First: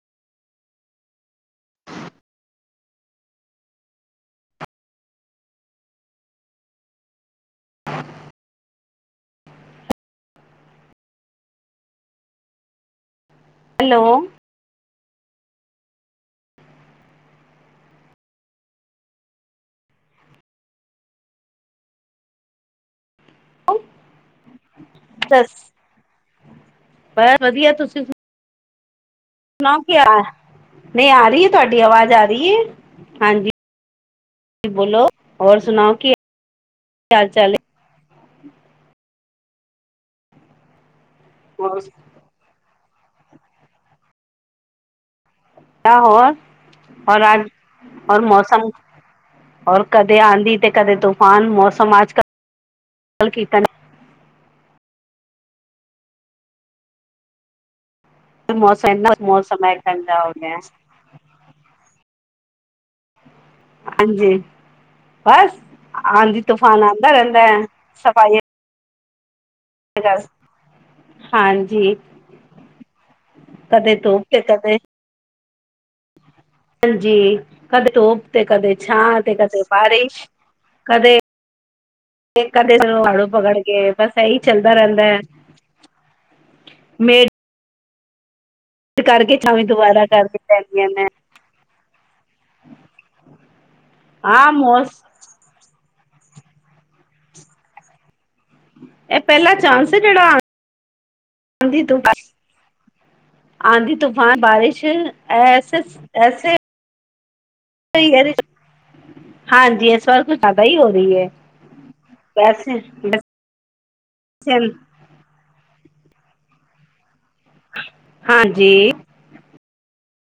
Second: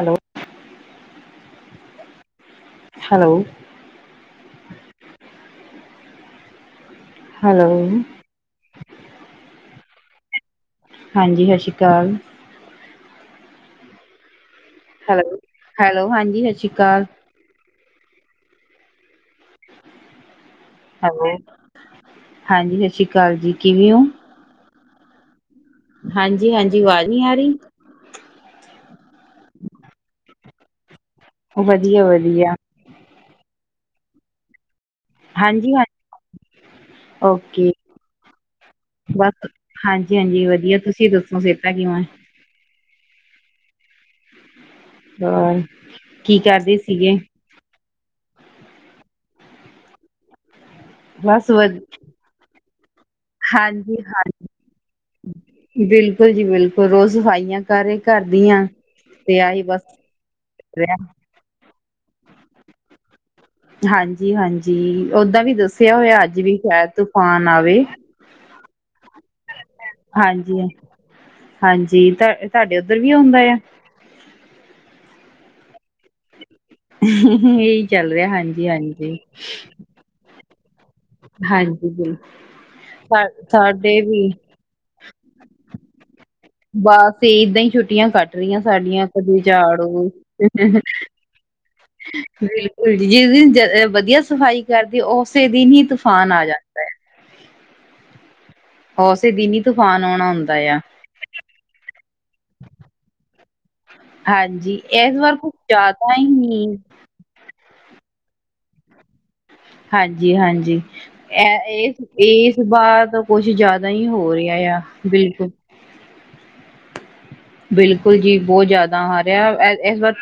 Hello. Hello. Hello. ਹਾਂਜੀ, ਸਸਰੀ ਕਾਲ। ਹੈਲੋ। ਹੈਲੋ-ਹੈਲੋ। ਹਾਂਜੀ ਸਛਰੀ ਕਾਲ। ਹੈਲੋ ਹਾਂਜੀ, ਛਛਰੀ ਕਾਲ ਜੀ, ਕਿਵੇਂ ਔ? ਸੱਸ ਹਾਂਜੀ-ਹਾਂਜ ਬੈ ਵਦੀਆ ਤੁਸੀਂ ਸੁਣਾਓ ਕਿ ਆ ਨਈਂ ਆ ਰਈ ਐ ਤੁਆਡੀ ਆਵਾਜ਼ ਆ ਰਈ ਵਧੀਆ-ਵਧੀਆ ਐ? ਹਾਂਜੀ, ਬੋਲੋ ਹੋਰ ਹਾਂਜੀ ਹਾਂ ਸੁਣਾਓ ਕੀ ਹਾਲ-ਚਾਲ ਨੇ? ਓਕੇ ਬਸ, ਹਾਂਜੀ-ਹਾਂਜੀ ਵਦੀਆ ਤੁਸੀਂ ਦੱਸੋ ਸੇਤਾ ਕਿਵੇਂ? ਹ ਆ ਹੋਰ ਔਰ ਅੱਜ ਔਰ ਮੌਸਮ ਔਰ ਕਦੇ ਆਂਦੀ ਤੇ ਕਦੇ ਤੂਫਾਨ ਬਸ ਮੌਸਮ ਅੱਜ-ਕੱਲ ਹਾਂਜੀ ਹਾਂ, ਬਿਲਕੁਲ ਜੀ ਬਿਲਕੁਲ ਰੋਜ਼ ਸਫਾਈਆਂ ਸਾਰੇ ਘਰ ਦੀਆਂ ਮੌਸਮ ਇਨਾ ਤੇ ਮੌਸਮ ਆਹੀ ਹੈ ਬਸ ਗੰਦਾ ਹੋ ਗਿਆ ਰਿਆ। ਹਾਂਜੀ ਹਾਂਜੀ-ਹਾਂਜੀ ਓਦਾਂ ਬਸ ਵੀ ਦੱਸੇਆ ਹੋਏਆ ਆਂਦੀ ਅੱਜ ਵੀ ਤੂਫਾਨ ਸ਼ੈਦ ਆਂਦਾ ਰਹਿੰਦਾ ਤੂਫਾਨ ਹੈ ਆਵੇ। ਸਫਾਈ ਹਾਂਜੀ ਹਾਂਜੀ-ਹਾਂਜੀ ਤਾ ਤੁਆਡੇ ਓਦਰ ਵੀ ਹੁੰਦਾ ਏ ਆ। ਕਦੇ ਤੋਂ ਤੇ ਕਦੇ ਹਾਂਜੀ ਏਈ ਚੱਲ ਰਿਆ ਹਾਂਜੀ-ਹਾਂਜੀ। ਹਾਰੇਸ਼ ਹਾਂਜੀ ਜੀ, ਕਦੇ ਸਾ ਝਾੜੂ ਪਕੜ ਕੇ ਸਾਡੇ ਬਸ ਵੀ ਇਹੀ ਚੱਲਦਾ ਰਹਿੰਦਾ ਹੈ ਬਸ ਮੇਡ ਏਦਾਂ ਈ ਛੁੱਟੀਆਂ ਕਟ ਗੀਆਂ ਸਾਡੀਆਂ ਕਰਕੇ ਕਦੇ ਛਾਵੇਂ ਜਾੜੋ ਦੁਬਾਰਾ ਕਰਕੇ ਪੈਂਦੀਆਂ ਨੇ ਬਿਲਕੁਲ ਜੀ ਜਿਸ ਦਿਨ ਵਦੀਆ ਹਾਂ ਸਫਾਈ ਕਰਦੀ ਮੋਸ ਐ ਉਸ ਤੇ ਦਿਨ ਈ ਤੂਫਾਨ ਆ ਜਾਂਦਾ ਐ। ਇਹ ਓਸੇ ਪਹਿਲਾ ਦਿਨ ਈ ਚਾਂਸ ਹੈ ਤੂਫਾਨ ਔਣਾ ਜਿਹੜਾ ਹੁੰਦਾ ਏਆ। ਆਂਦੀ ਤੁਫਾਨ, ਆਂਦੀ ਤੁ ਹਾਂ ਹਾਂਜੀ ਬਾਰਿਸ਼, ਐਸੇਸ ਐਸੇ ਹੂੰ ਸਈ ਐ ਨੇ। ਜ਼ਿਆਦਾ ਹੀ ਹਾਂਜੀ-ਹਾਂਜੀ। ਹੋ ਰਹੀ ਹੈ ਐਹ ਇਸ ਇਸ ਵੈਸੇ ਬਾਰ ਤਾ ਕੁਛ ਜ਼ਾਦਾ ਈ ਹੋ ਰਿਆ ਆ ਬਿਲਕੁਲ ਬਿਲਕੁਲ ਜੀ ਬੋਹ ਹਾਂਜੀ ਜਾਦਾ ਆ ਰਿਆ ਇਸ ਵਾਰ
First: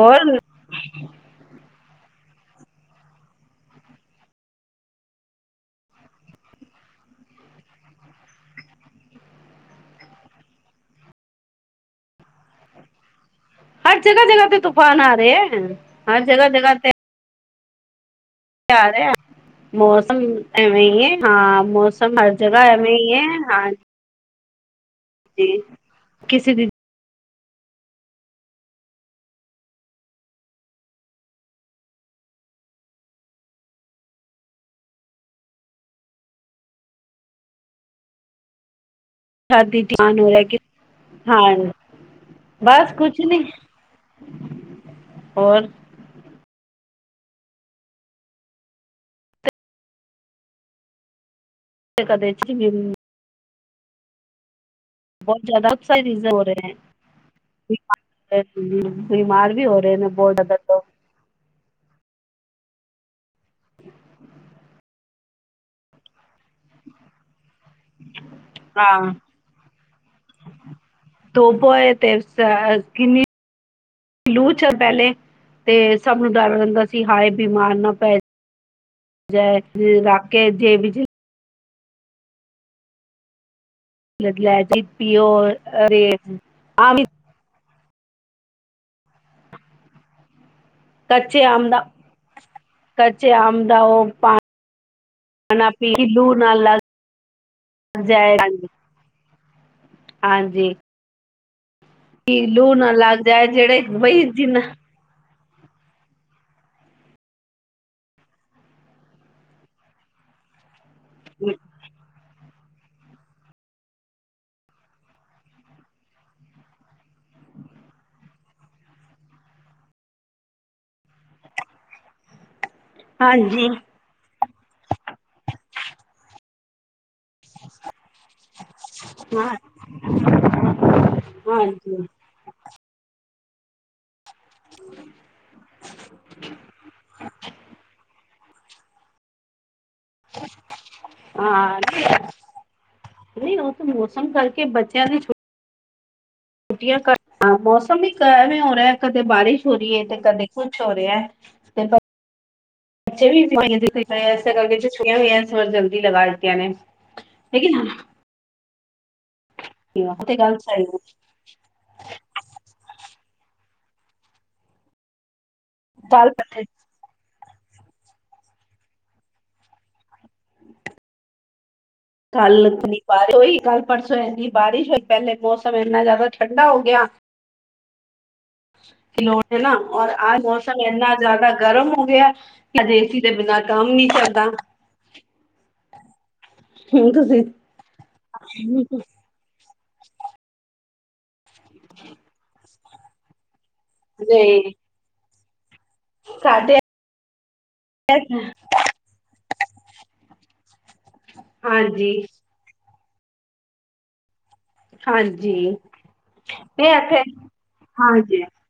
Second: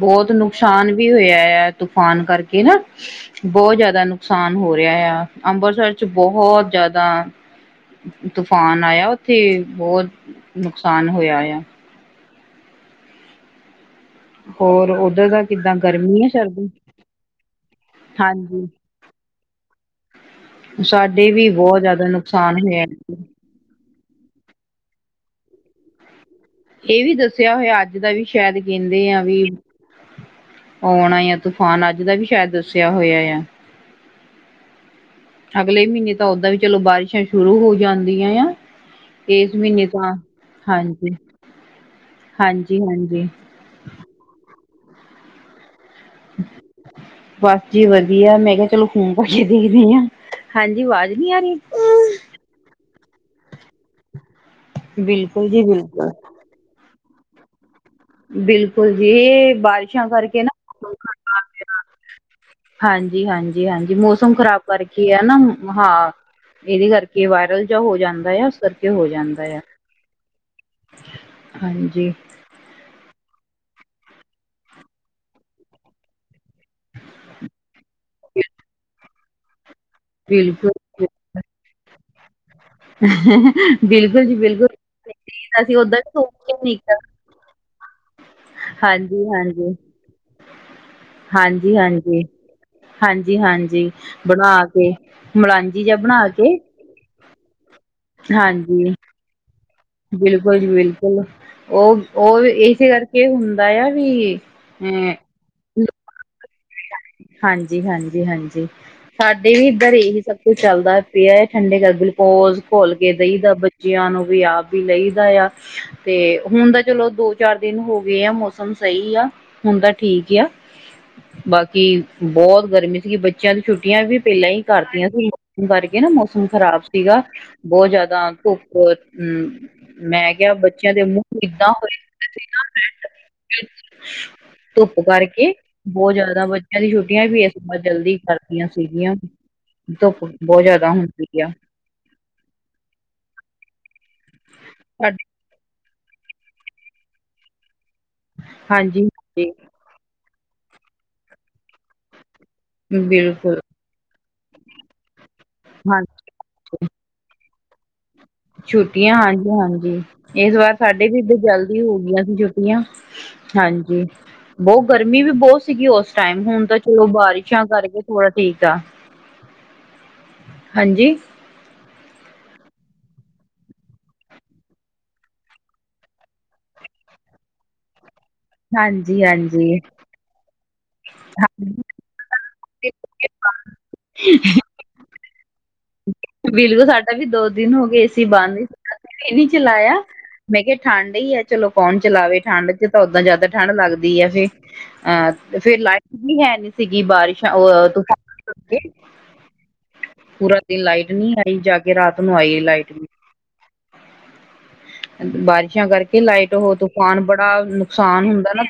ਬੋਤ ਨੁਕ ਸਾਨ ਵੀ ਹੋਇਆ ਆ ਤੂਫਾਨ ਕਰਕੇ ਨਾ। ਬੋਹ ਜ਼ਾਦਾ ਨੁਕਸਾਨ ਹੋ ਰਿਆ ਆ ਅੰਬਰਸਰ ਚ ਬੋਹਤ ਜ਼ਾਦਾ ਤੂਫਾਨ ਆਏਆ ਓਥੇ ਬੋਤ ਨੁਕਸਾਨ ਹੋਇਆ ਆ। ਜਗਾ-ਜਗਾ ਤੇ ਹੋਰ ਤੂਫਾਨ ਆ ਉਧਰ ਰਏ ਦਾ ਐ, ਕਿੱਦਾਂ ਗਰਮੀ ਹਰ ਹੈ ਸਰਦੀ ਜਗਾ-ਜਗਾ ਤੇ। ਹਾਂਜੀ। ਆ ਰਿਹਾ ਮੌਸਮ ਐਵੇਂ ਈ ਐ ਸਾਡੇ ਵੀ ਹਾਂ ਬਹੁਤ ਜ਼ਿਆਦਾ ਮੌਸਮ ਹਰ ਨੁਕਸਾਨ ਜਗਾ ਹੋਇਆ ਐਵੇਂ ਈ ਐ, ਹਾਂ ਜੀ ਕਿਸੇ ਦਿ ਏ ਵੀ ਦੱਸੇਆ ਹੋਏਆ ਅੱਜ ਦਾ ਵੀ ਸ਼ੈਦ ਕੈਂਦੇ ਆ ਵੀ ਔਣਾ ਈ ਆ ਤੂਫਾਨ ਅੱਜ ਦਾ ਵੀ ਸ਼ੈਦ ਦੱਸੇਆ ਹੋਏਆ ਆ। ਅਗਲੇ ਮੀਨੇ ਤਾਂ ਓਦਾਂ ਵੀ ਚਲੋ ਬਾਰਿਸ਼ਾਂ ਸ਼ੁਰੂ ਹੋ ਜਾਂਦੀਆਂ ਆ। ਇਸ ਸ਼ਾਦੀ ਮਹੀਨੇ ਤਾਂ [unintelligible] ਹਾਂਜੀ ਹਾਂ, ਹਾਂਜੀ ਬਸ ਕੁਛ ਹਾਂਜੀ ਨੀ। ਹੋਰ? [inaudible] ਬਸ ਜੀ ਵਦੀਆ ਮੈਂ ਕਿਆ ਚਲੋ ਫੂਨ ਕਰ ਕੇ ਦੇਖਦੀ ਆਂ, ਹਾਂਜੀ ਆਵਾਜ਼ ਨੀ ਆ ਰਈ? ਤੇ ਕਦੇ ਚ ਵਿਉ ਬੋਤ ਬਿਲਕੁਲ ਜੀ ਜ਼ਿਆਦਾ ਬਿਲਕੁਲ ਅਕਸਾਈਚੀਜ਼ ਹੋ ਰੇ ਐਂ। ਬਿਲਕੁਲ ਜੀ, ਵੀ ਹੋ ਰਹੇ ਨੇ ਬਾਰਿਸ਼ਾਂ ਬਹੁਤ ਕਰਕੇ ਜ਼ਿਆਦਾ ਨਾਂ ਲੋਕ [unintelligible] ਹਾਂਜੀ, ਹਾਂਜੀ, ਹਾਂਜੀ। ਮੌਸਮ ਖ਼ਰਾਬ ਕਰਕੇ ਆ ਨਾ ਹਾਂ, ਏਦੇ ਕਰ ਕਿ ਵਾਇਰਲ ਜਿਆ ਹੋ ਜਾਂਦਾ ਆ, ਏਸ ਕਰਕੇ ਹੋ ਹਾਂ ਜਾਂਦਾ ਆ। ਧੋਬੋ ਏ ਹਾਂਜੀ ਤੇ ਸ ਅ ਕਿੰਨੀ ਲੂਚ ਆ ਪਹਿਲੇ। ਤੇ ਸਭ ਨੂੰ ਡਰ ਰੈਂਦਾ ਸੀ ਹਾਏ, ਬਿਮਾਰ ਨਾ ਪੈ ਜੈ ਰਾਕੇ ਜੇ ਵੀਜੀ ਬਿਲਕੁਲ ਬਿਲਕੁਲ ਜੀ ਲੈ ਬਿਲਕੁਲ। ਜਾ ਪੀਓ [inaudible] ਅਸੀਂ ਓਦਾਂ ਅਰੇ ਆਮ [unintelligible] ਹਾਂਜੀ ਹਾਂਜੀ। ਕੱਚੇ ਆਮ ਹਾਂਜੀ ਦਾ ਹਾਂਜੀ। ਕੱਚੇ ਹਾਂਜੀ ਆਮ ਦਾ ਹਾਂਜੀ ਉਹ ਬਣਾ ਕੇ, ਪਾਣਾ ਮਲਾਂਜੀ ਪੀ ਜਿਆ ਬਣਾ ਲੂ ਨਾ ਕੇ ਲੱਗ ਜਾਏ ਹਾਂਜੀ, ਬਿਲਕੁਲ ਜੀ ਹਾਂਜੀ ਬਿਲਕੁਲ। ਓ ਓ ਕਿ ਵ ਲੂ ਇਸੇ ਨਾ ਲੱਗ ਕਰਕੇ ਜਾਏ ਹੁੰਦਾ ਜਿਹੜੇ ਆ ਵੀ ਬਈ ਜਿੰਨਾ ਏਂ ਹਾਂਜੀ, ਹਾਂਜੀ, ਹਾਂਜੀ। ਸਾਡੇ ਵੀ ਇੱਧਰ ਇਹੀ ਸਭ ਕੁਛ ਚੱਲਦਾ ਪਿਆ ਏ ਠੰਡੇ ਦਾ ਗਲੂਕੋਜ ਘੋਲ ਕੇ ਦਈ ਦਾ ਬੱਚਿਆਂ ਨੂੰ ਵੀ ਆਪ ਵੀ ਲਈ ਦਾ ਆ। ਤੇ ਹੁਣ ਤਾਂ ਚਲੋ ਦੋ-ਚਾਰ ਦਿਨ ਹੋ ਗਏ ਆ, ਮੌਸਮ ਸਈ ਆ ਹੁਣ ਤਾਂ ਠੀਕ ਆ। ਬਾਕੀ ਬੋਤ ਗਰਮੀ ਸੀਗੀ ਬੱਚਿਆਂ ਦੀ ਹਾਂਜੀ ਛੁੱਟੀਆਂ ਵੀ ਪਹਿਲਾਂ ਈ। ਕਰਤੀਆਂ ਸੀ, ਹੁਣ ਵਰਗੇ ਨਾ ਮੌਸਮ ਖ਼ਰਾਬ ਸੀਗਾ ਬੋਤ ਜ਼ਿਆਦਾ ਧੁੱਪ ਅਂ। ਹਾਂ ਮੈਂ ਕਿਆ ਬੱਚਿਆਂ ਦੇ ਮੂੱਖ ਕਿੱਦਾਂ ਹੋਏ ਹਾਂਜੀ [unintelligible] ਧੁੱਪ ਕਰਕੇ। ਬੋਤ ਜ਼ਿਆਦਾ ਬੱਚਿਆਂ ਦੀ ਛੁੱਟੀਆਂ ਵੀ ਇਸ ਵਾਰ ਜਲਦੀ ਕਰ ਦਿੱਤੀਆ ਸੀਗੀਆਂ। ਧੁੱਪ ਬੋਤ ਜ਼ਿਆਦਾ ਹੁੰਦੀ ਆ। [unintelligible] ਨਈਂ ਓ ਤੇ ਮੌਸਮ ਕਰਕੇ ਬੱਚਿਆਂ ਦੀ ਸਾਡੇ ਛੁ ਛੁੱਟੀਆਂ ਕਰ, ਹਾਂ ਮੌਸਮ ਵੀ ਖ਼ਰਾਬ ਹੋ ਰਿਆ ਐ, ਹਾਂਜੀ ਕਦੇ ਹਾਂਜੀ ਬਾਰਿਸ਼ ਹੋਰੀ ਏ ਤੇ ਕਦੇ ਕੁਛ ਹੋ ਰਿਆ ਤੇ ਬੱਚ, ਬੱਚੇ ਵੀ ਬਿਲਕੁਲ [unintelligible] ਏਸੇ ਕਰਕੇ ਛੁੱਟੀਆਂ ਹੋਈਆਂ। ਥੋੜਾ ਜਲਦੀ ਲਗਾ ਦਿੱਤੀਆਂ ਨੇ ਹਾਂਜੀ [unintelligible] ਛੁੱਟੀਆਂ ਹਾਂਜੀ ਹਾਂਜੀ, ਉਹ ਤੇ ਇਸ ਗੱਲ ਵਾਰ ਸਹੀ ਸਾਡੇ ਵੀ ਇੱਧਰ ਜਲ ਦੀ ਹੋ ਗੀਆਂ ਸੀ ਛੁੱਟੀਆਂ, ਹਾਂਜੀ ਬੋਤ ਗਰਮੀ ਵੀ ਬੋਤ ਸੀਗੀ ਉਸ ਕੱਲ ਟਾਈਮ ਹੁਣ ਤਾਂ ਚਲੋ ਬਾਰਿਸ਼ਾਂ ਕਰਕੇ ਥੋੜਾ ਠੀਕ ਆ। ਹਾਂਜੀ? ਕੱਲ ਅਪਣੀ ਬਾਰੀ ਹੋਈ, ਕੱਲ-ਪਰਸੋਂ ਇੰਨੀ ਬਾਰਿਸ਼ ਹੋਈ ਪਹਿਲੇ ਮੌਸਮ ਇੰਨਾਂ ਜ਼ਿਆਦਾ ਠੰਡਾ ਹੋ ਗਿਆ। ਹਾਂਜੀ [unintelligible] ਹਾਂਜੀ ਮੋਸਮ ਇੰਨਾ ਜ਼ਿਆਦਾ ਗਰਮ ਹੋ ਗਿਆ, ਹਜੇ ਏ ਸੀ ਦੇ ਬਿਨਾਂ ਕੰਮ ਨੀਂ ਚੱਲਦਾ। ਬਿਲਕੁਲ ਹੁਣ ਸਾਡਾ ਵੀ ਦੋ ਤੁਸੀਂ ਦਿਨ ਹੋ ਗੇ ਏ ਸੀ ਬੰਦ। ਇਹ ਨੀ ਚਲਾਇਆ, ਮੈਂ ਕਿਆ ਠੰਡ ਈ ਐ ਚਲੋ ਕੌਣ ਚਲਾਵੇ ਠੰਡ ਚ ਤਾਂ ਓਦਾਂ ਜ਼ਿਆਦਾ ਠੰਢ ਲੱਗਦ ਦੀ ਫੇ ਨਹੀਂ ਅਹ ਫੇਰ ਲਾਈ ਵੀ ਹੈ ਨੀ ਸਾਡੇ ਸੀਗੀ ਬਾਰਿਸ਼, ਅਅ [unintelligible] ਪੂਰਾ। ਦਿਨ ਲਾਈਟ ਨੀਂ ਆਈ, ਜਾ ਕੇ ਹਾਂਜੀ ਰਾਤ ਨੂੰ ਆਈ ਲਾਈਟ ਵੀ। ਹਾਂਜੀ ਬਾਰਿਸ਼ਾਂ ਕਰਕੇ ਲਾਈਟ ਹੋ ਇਹ ਤੂਫਾਨ ਇੱਥੇ ਬੜਾ ਨੁਕਸਾਨ ਹਾਂਜੀ ਹੁੰਦਾ ਨਾ।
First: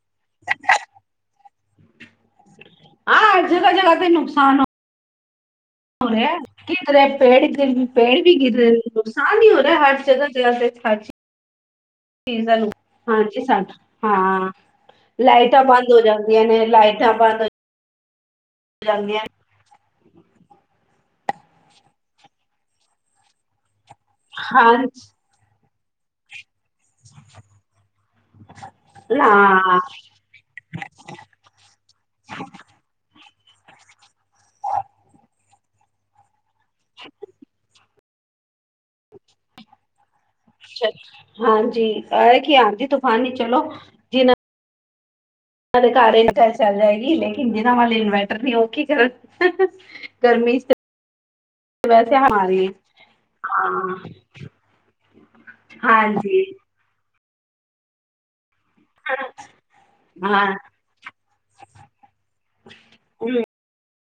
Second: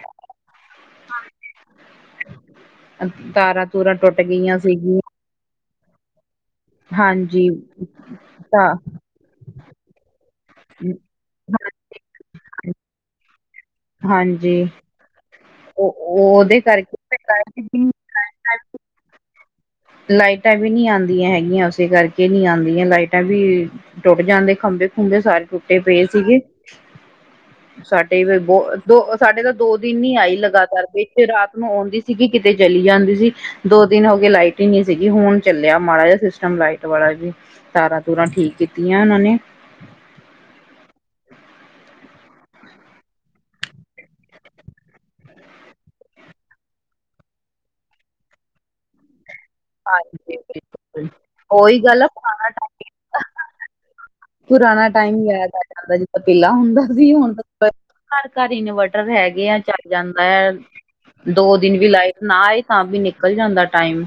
[unintelligible] ਹਾਂ ਜਗ੍ਹਾ ਜਗ੍ਹਾ ਤਾਰਾਂ-ਤੂਰਾਂ ਟੁੱਟ ਗਈਆਂ ਸੀਗੀਆਂ। ਹੁਣੇ ਆਏ ਓ? ਕੀ ਕਰਾਂ, ਪੈਡ ਹਾਂਜੀ ਵੀ ਪੈਰ ਗਿਰ ਤਾਂ ਰੇ ਓ। ਨੁਕਸਾਨ ਈ ਹੋ ਰਿਆ ਹਰ ਜਗ੍ਹਾ-ਜਗ੍ਹਾ ਤੇ ਹਰ ਚੀ, ਚੀਜ਼ ਦਾ ਨੁਕ ਸਾਨ ਏ ਸੱਚ ਹਾਂ ਹਾਂਜੀ ਲਾਈਟਾਂ ਬੰਦ ਉਹ ਹੋ ਜਾਂਦੀਆਂ ਉਹਦੇ ਨੇ ਕਰਕੇ ਲਾਈਟਾਂ ਬੰਦ [inaudible] [unintelligible] ਦਿਆ ਲਾਈਟਾਂ ਵੀ ਨੀ ਆਂਦੀਆਂ ਹੈਗੀਆਂ ਉਸੇ ਕਰਕੇ ਨੀ ਆਂਦੀਆਂ ਲਾਈਟਾਂ ਵੀ ਟੁੱਟ ਜਾਂਦੇ ਹਾਂਜੀ ਖੰਬੇ-ਖੁੰਬੇ ਸਾਰੇ ਟੁੱਟੇ ਪਏ ਸੀਗੇ। ਸਾਡੇ ਫੇਰ ਬੋ ਦੋ ਸਾਡੇ ਤਾਂ ਦੋ ਨਾ ਦਿਨ ਨੀ ਆਈ ਲਗਾਤਾਰ [unintelligible] ਤੇ ਰਾਤ ਨੂੰ ਔਂਦੀ ਸੀਗੀ ਕਿਤੇ ਚਲੀ ਜਾਂਦੀ ਸੀ ਦੋ ਦਿਨ ਹੋਗੇ ਲਾਈ ਟੀ ਨੀ ਸੀਗੀ ਹੁਣ ਚੱਲਿਆ ਮਾੜਾ ਜਾ ਸਿਸਟਮ ਲਾਈਟ ਵਾਲਾ ਵੀ ਤਾਰਾਂ-ਤੂਰਾਂ ਠੀਕ ਕੀਤੀਆਂ ਓਨਾਂ ਨੇ। ਆ ਹਾਂਜੀ ਆ ਕੀ ਆਂਦੀ ਤੂਫਾਨੀ ਚਲੋ ਜਿਨ੍ਹਾਂ [unintelligible] ਲੇਕਿਨ ਜਿਨਾਂ ਵਲ ਇਨਵੈਰਟਰ ਨੀ ਓ ਕੀ ਕਰਨ। ਹਾਂਜੀ ਗਰਮੀ ਚ ਤੇ ਬਿਲਕੁੱਲ ਓਈ ਗੱਲ ਆ ਵੈਸੇ ਹਮਾਰੀ ਹਾਂ [unintelligible] ਪੁਰਾਣਾ ਟਾਈਮ ਯਾਦ ਆ ਜਾਂਦਾਂ ਜੀ ਹਾਂਜੀ ਪੈਲਾਂ ਹੁੰਦਾ ਸੀ ਹੁਣ [unintelligible] [unintelligible] ਘਰ-ਘਰ ਇਨਵਰਟਰ ਹਾਂ ਹੈਗੇ ਆ ਚੱਲ ਜਾਂਦਾ ਆ। ਹਮ, ਦੋ ਦਿਨ ਵੀ ਲਾਈਟ ਨਾ ਆਏ ਤਾਂ ਵੀ ਨਿਕਲ ਜਾਂਦਾ ਟਾਈਮ।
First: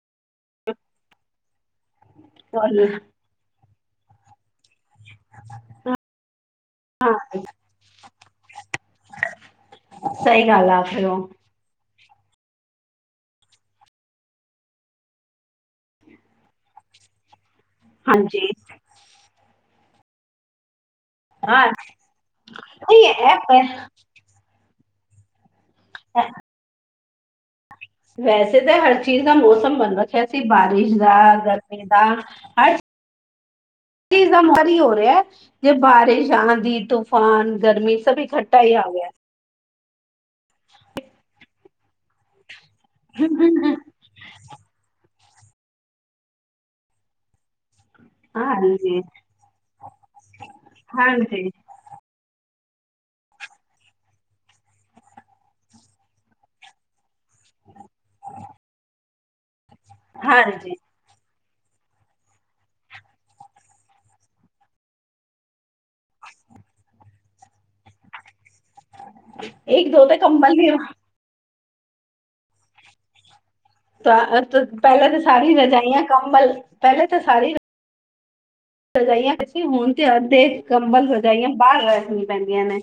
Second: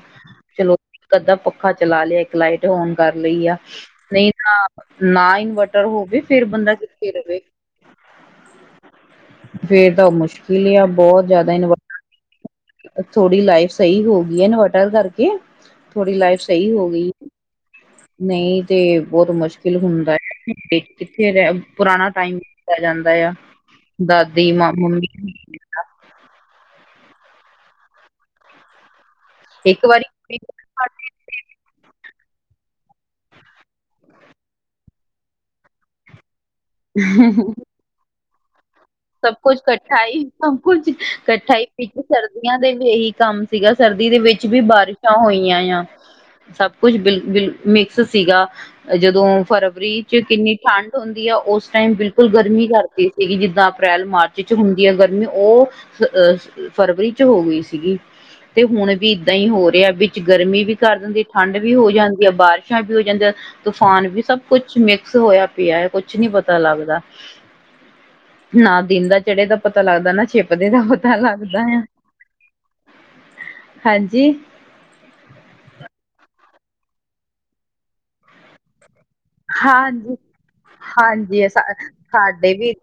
ਚਲੋ ਇਕ ਅੱਧਾ ਪੱਖਾ ਚਲਾ ਲਿਆ ਇੱਕ ਲਾਈਟ ਤੁਹਾਨੂੰ ਓਨ ਕਰ ਲਈ ਆ ਨਈ ਤਾਂ ਨਾ ਇਨਵਰਟਰ ਹੋਵੇ ਫੇਰ ਬੰਦਾ ਕਿੱਥੇ ਹਾਂ ਰਵੇ। ਫੇਰ ਤਾਂ ਸਹੀ ਗੱਲ ਮੁਸ਼ਕਿਲ ਆ ਫਿਰ ਬੋਤ ਉਹ ਜਾਦਾ ਇਨ [unintelligible] ਥੋਡੀ ਲਾਈਫ ਸਈ ਹੈਗੀ ਇਨਵਰਟਰ ਕਰਕੇ ਥੋਡੀ ਲਾਈਫ ਸਈ ਹੋਗੀ ਹਾਂਜੀ ਨਈ ਤੇ ਬੋਤ ਮੁਸ਼ਕਿਲ ਹੁੰਦਾ [unintelligible] ਕਿੱਥੇ ਰੈ ਹਾਂ ਪੁਰਾਣਾ ਟਾਈਮ ਦਿੱਤਾ ਨਹੀਂ ਜਾਂਦਾ ਆ ਇਹ ਪ ਦਾਦੀ, ਮਾ ਮੰਮੀ [unintelligible] [inaudible] ਵੈਸੇ ਤੇ ਹਰ ਚੀਜ਼ ਦਾ ਮੌਸਮ ਇੱਕ ਬਨ ਰੱਖਿਆ ਵਾਰੀ ਸੀ ਬਾਰਿਸ਼ ਦਾ, ਗਰਮੀ ਦਾ ਹਰ ਚੀਜ਼ ਦਾ [unintelligible] ਹੋ ਰਿਐ ਜੇ ਬਾਰਿਸ਼, ਆਂਧੀ, ਤੂਫ਼ਾਨ, ਗਰਮੀ ਸਭ ਇਕੱ ਠਾ ਈ ਆ ਗਿਆ। ਸਭ ਕੁਛ ਕੱਠਾ ਈ ਸਭ ਕੁਛ ਕੱਠਾ ਈ ਵਿੱਚ ਸਰਦੀਆਂ ਦੇ ਵੀ ਏਹੀ ਕੰਮ ਸੀਗਾ ਸਰ ਦੀ ਦੇ ਵਿੱਚ ਵੀ ਬਾਰਿਸ਼ਾਂ ਹੋਈਆਂ ਆ ਸਭ ਕੁਛ ਬਿਲ-ਬਿਲ ਮਿਕ ਸੀਗਾ ਹਾਂਜੀ ਜਦੋਂ ਫਰਵਰੀ ਚ ਕਿੰਨੀ ਠੰਢ ਹੁੰਦੀ ਆ ਹਾਂਜੀ ਓਸ ਟਾਈਮ ਬਿਲਕੁੱਲ ਗਰਮੀ ਕਰਤੀ ਸੀਗੀ ਜਿੱਦਾਂ ਅਪ੍ਰੈਲ, ਮਾਰਚ ਚ ਹੁੰਦੀ ਆ ਗਰਮੀ ਓ ਅ ਸ ਫਰਵਰੀ ਚ ਹੋ ਗਈ ਸੀਗੀ। ਤੇ ਹੁਣ ਵੀ ਇਦਾਂ ਈ ਹੋ ਰਿਆ ਵਿੱਚ ਗਰਮੀ ਵੀ ਹਾਂਜੀ ਕਰ ਦਿੰਦੀ ਠੰਡ ਵੀ ਹੋ ਜਾਂਦੀ ਆ ਬਾਰਿਸ਼ਾਂ ਵੀ ਹੋ ਜਾਂਦੀਆਂ ਤੂਫਾਨ ਵੀ ਸਭ ਕੁਛ ਮਿਕਸ ਹੋਇਆ ਪਿਆ ਐ ਕੁਛ ਨੀ ਪਤਾ ਲੱਗਦਾ। ਨਾ ਦਿਨ ਦਾ ਚੜ੍ਹੇ ਦਾ ਪਤਾ ਇੱਕ ਦੋ ਲੱਗਦਾ ਤੇ ਨਾ ਕੰਬਲ ਛਿਪਦੇ ਵੀ ਦਾ। ਤਾ ਲੱਗਦਾ ਆ। ਹਾਂਜੀ ਪਾਂ ਪ ਪੈਲਾ ਤਾਂ ਸਾਰੀ ਰਜਾਈਆਂ, ਕੰਬਲ ਪੈਲੇ ਤਾਂ ਸਾਰੀ ਰ ਰਜਾਈਆਂ ਕਿਉਂਕਿ ਹੁਣ ਤੇ ਹਾਂਜੀ ਅੱਧੇ ਕੰਬਲ, ਹਾਂਜੀ ਰਜਾਈਆਂ ਸਾ- ਬਾਰ ਰੱਖਣੀ ਪੈਂਦੀਆ ਨੇ।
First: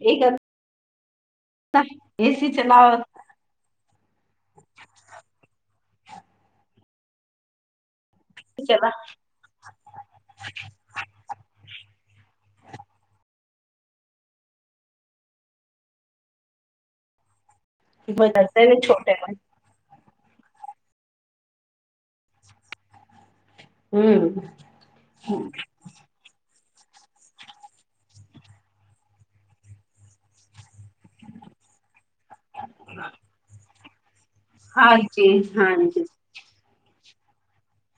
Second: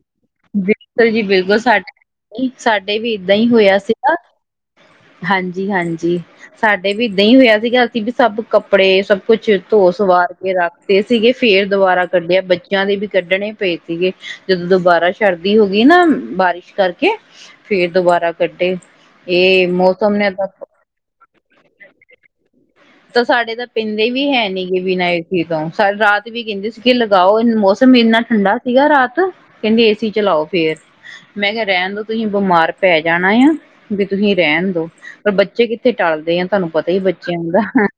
ਏ ਗੱਲ ਬਿਲਕੁੱਲ ਜੀ ਬਿਲਕੁੱਲ ਸਾਡੇ [unintelligible] ਚਲਾਓ ਸਾਡੇ ਵੀ ਏਦਾਂ ਹੋਇਆ ਸੀਗਾ ਹਾਂਜੀ-ਹਾਂਜੀ ਸਾਡੇ ਵੀ ਏਦਾਂ ਈ ਹੋਇਆ ਸੀਗਾ। ਵੀ ਸਭ ਚਲਾ ਕੱਪੜੇ ਸਭ ਕੁੱਛ ਧੋ ਸਵਾਰ ਕੇ ਰੱਖਤੇ ਸੀਗੇ ਫੇਰ ਦੁਬਾਰਾ ਕੱਢਿਆ ਬੱਚਿਆਂ ਦੇ ਵੀ ਕੱਢਣੇ ਪਏ ਸੀਗੇ। ਜਦੋਂ ਦੁਬਾਰਾ ਸ਼ਰਦੀ ਹੋਗੀ ਨਾ ਬਾਰਿਸ਼ ਕਰਕੇ ਫੇਰ ਦੁਬਾਰਾ ਬਦਲਦੇ ਕੱਢੇ ਨੇ ਛੋਟੇ ਨੇ ਏ ਮੌਸਮ ਨੇ ਬਸ [inaudible] ਤਾਂ ਸਾਡੇ ਤਾਂ ਪੀਂਦੇ ਵੀ ਹੂੰ ਹੈਨੀ ਗੇ ਬਿਨਾਂ ਏਸੀ ਤੋਂ। ਸਾਰੇ ਰਾਤ ਵੀ ਕੈਂਦੇ ਸੀਗੇ ਲਗਾਓ ਮੌਸਮ ਏਨਾ ਠੰਡਾ ਸੀਗਾ ਰਾਤ ਕਹਿੰਦੀ ਏਸੀ ਚਲਾਓ ਫੇਰ ਮੈਂ ਕਿਹਾ ਰਹਿਣ ਦੋ ਤੁਸੀਂ ਬਿਮਾਰ ਪੈ ਜਾਣਾ ਏ ਐ ਵੀ ਤੁਸੀਂ ਰਹਿਣ ਦੋ, ਹਾਂਜੀ ਪਰ ਬੱਚੇ ਕਿੱਥੇ ਹਾਂਜੀ ਟੱਲਦੇ ਆ। ਤੁਹਾਨੂੰ ਪਤਾ ਹੀ ਬੱਚਿਆਂ ਦਾ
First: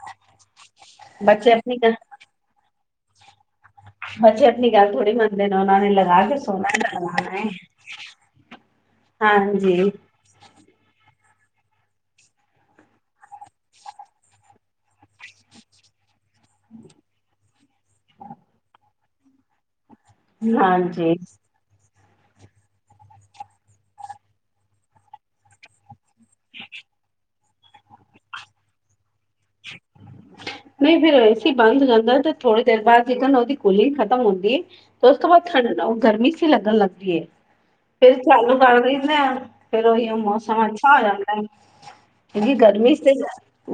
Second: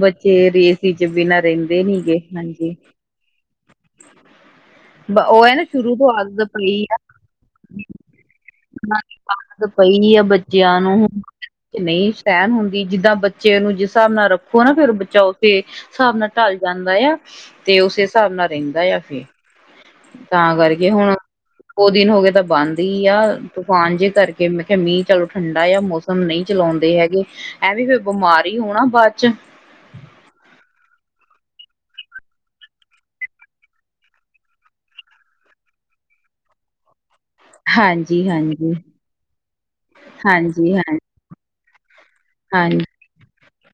ਬੱਚੇ ਰੇਸ ਏਸੀ ਚ ਬਿਨਾਂ ਬੱਚੇ ਆਪਣੀ ਰਹਿੰਦੇ ਗੱਲ ਨੀ ਗੇ ਹਾਂਜੀ। ਬੱਚੇ ਆਪਣੀ ਗੱਲ ਥੋੜੀ ਉਹ ਮੰਨਦੇ ਹੈ ਨੇ ਨਾ ਉਹਨਾਂ ਨੇ ਸ਼ੁਰੂ ਤੋਂ ਲਗਾ ਕੇ ਆਦਤ ਸੋਣਾ ਪਈ ਨਾ ਲਗਾਣਾ ਏ। ਹਾਂਜੀ, ਆਦਤ ਪਈ ਏ ਬੱ ਬੱਚਿਆਂ ਨੂੰ ਨਹੀਂ ਛੈਨ ਹੁੰਦੀ ਜਿੱਦਾਂ ਬੱਚੇ ਨੂੰ ਜਿਸ ਹਿਸਾਬ ਨਾਲ ਰੱਖੋ ਨਾ ਫੇਰ ਬੱਚਾ ਓਤੇ ਹਿਸਾਬ ਨਾਲ ਢਲ ਜਾਂਦਾ‌ ਆ, ਤੇ ਓਸੇ ਹਿਸਾਬ ਨਾਲ ਰਹਿੰਦਾ ਆ ਫੇਰ ਤਾਂ ਕਰਕੇ ਹੁਣ ਹਾਂਜੀ ਦੋ ਦਿਨ ਹੋਗੇ ਤਾਂ ਬੰਦ ਈ ਆ ਤੂਫਾਨ ਜੇ ਕਰਕੇ ਮੈਂ ਖਿਆ ਮੀਂਹ ਚਲੋ ਠੰਡਾ ਐ ਮੌਸਮ ਮ ਨਹੀਂ ਚਲਾਉਂਦੇ ਹੈਗੇ ਐਵੇ ਈ ਫੇਰ ਬਿਮਾਰ ਈ ਹੋਣਾ ਬਾਅ ਚ [inaudible] ਨਹੀਂ ਫੇਰ ਏਸੀ ਬੰਦ ਕਰਦਾ ਗੇ ਤੇ ਥੋੜੀ ਦੇਰ ਬਾਅਦ ਤੀਕਣ ਉਹਦੀ ਕੂਲਿੰਗ ਖਤਮ ਹੁੰਦੀ ਏਂ ਉਸ ਤੋਂ ਬਾਅਦ ਠੰਡਾ ਓ ਗਰਮੀ ਸੀ ਲੱਗਣ ਲੱਗ ਗੀ ਏ। ਫੇਰ ਹਾਂਜੀ ਚਾਲੂ ਹਾਂਜੀ ਕਰ ਦਿੰਨੇ ਆ ਫੇਰ ਓਈਓ ਮੌਸਮ ਹਾਂਜੀ ਅੱਛਾ ਹਾਂ ਹੋ ਜਾਂਦਾ ਏ। ਕਿਉਕਿ ਹਾਂਜੀ ਗਰਮੀ ਚ ਤੇ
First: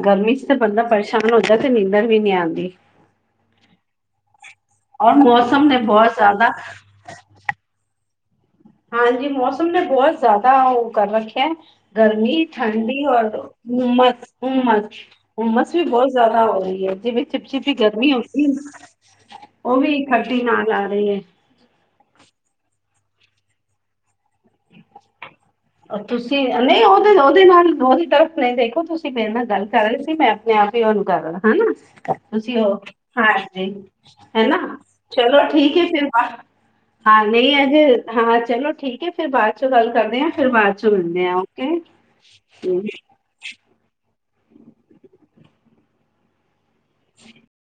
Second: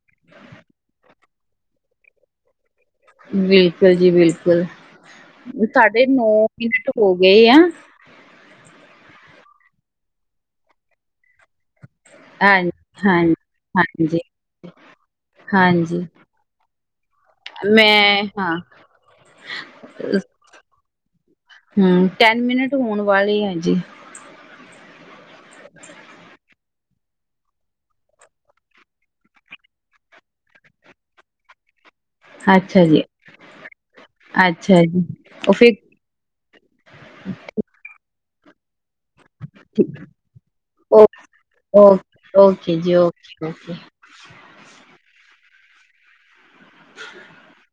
ਗਰਮੀ ਚ ਤੇ ਬੰਦਾ ਪਰੇਸ਼ਾਨ ਹੁੰਦਾ ਤੇ ਨੀਂਦਰ ਵੀ ਨੀ ਆਦੀ। ਬਿਲਕੁਲ ਜੀ ਬਿਲਕੁਲ ਔਰ ਮੌਸਮ ਨੇ ਤਾਢੇ ਬਹੁਤ ਨੌ ਜ਼ਿਆਦਾ ਮਿੰਟ ਹੋ ਗਏ ਆ ਹਾਂਜੀ ਮੌਸਮ ਨੇ ਬਹੁਤ ਜ਼ਿਆਦਾ ਓ ਕਰ ਰੱਖਿਆ ਗਰਮੀ ਹਾਂਜੀ ਠੰਡੀ ਔਰ ਹਾਂਜੀ ਹਾਂਜੀ ਉਮਸ-ਉਮਸ ਹੁਮਸ ਵੀ ਹਾਂਜੀ ਬਹੁਤ ਜ਼ਿਆਦਾ ਹੋ ਰੀ ਏ ਜਿਵੇ ਚਿਪ ਚਿਪੀ ਗਰਮੀ ਮੈਂ ਹੋਗੀ, ਹਾਂ ਉਹ ਵੀ ਖੱਟੀ ਨਾਲ ਆ ਰਹੀ ਐ ਹੂੰ, ਟੈਨ ਮਿੰਟ ਹੋਣ ਵਾਲੇ ਆ ਜੀ। ਤੁਸੀਂ ਨਈ ਉਹਦੇ- ਉਹਦੇ ਨਾਲ ਉਹਦੀ ਤਰਫ ਨਹੀਂ ਦੇਖੋ ਤੁਸੀਂ ਮੇਰੇ ਨਾਲ ਗੱਲ ਕਰ ਰਹੇ ਸੀ ਮੈਂ ਮੈ ਆਪੀ ਬੰਦ ਕਰ ਲੈਨਾਂ, ਹਨਾ। ਤੁਸੀਂ ਓ, ਅੱਛਾ ਜੀ ਹਾਂਜੀ ਹੈਨਾ ਅੱਛਾ ਜੀ ਚਲੋ ਉਹ ਠੀਕ ਐ ਫਿਰ ਬਾ ਹਾਂ ਨਹੀਂ ਅੱਜੇ, ਹਾਂ ਚਲੋ ਠੀਕ ਹੈ, ਫੇਰ ਬਾਅਦ ਚੋਂ ਗੱਲ ਕਰਦੇ ਆ। ਬਾਅਦ ਚੋਂ ਓ ਲਾਓਨੇ ਆ ਓਕੇ। ਓ ਓਕੇ ਜੀ ਓਕੇ- ਓਕੇ। [inaudible]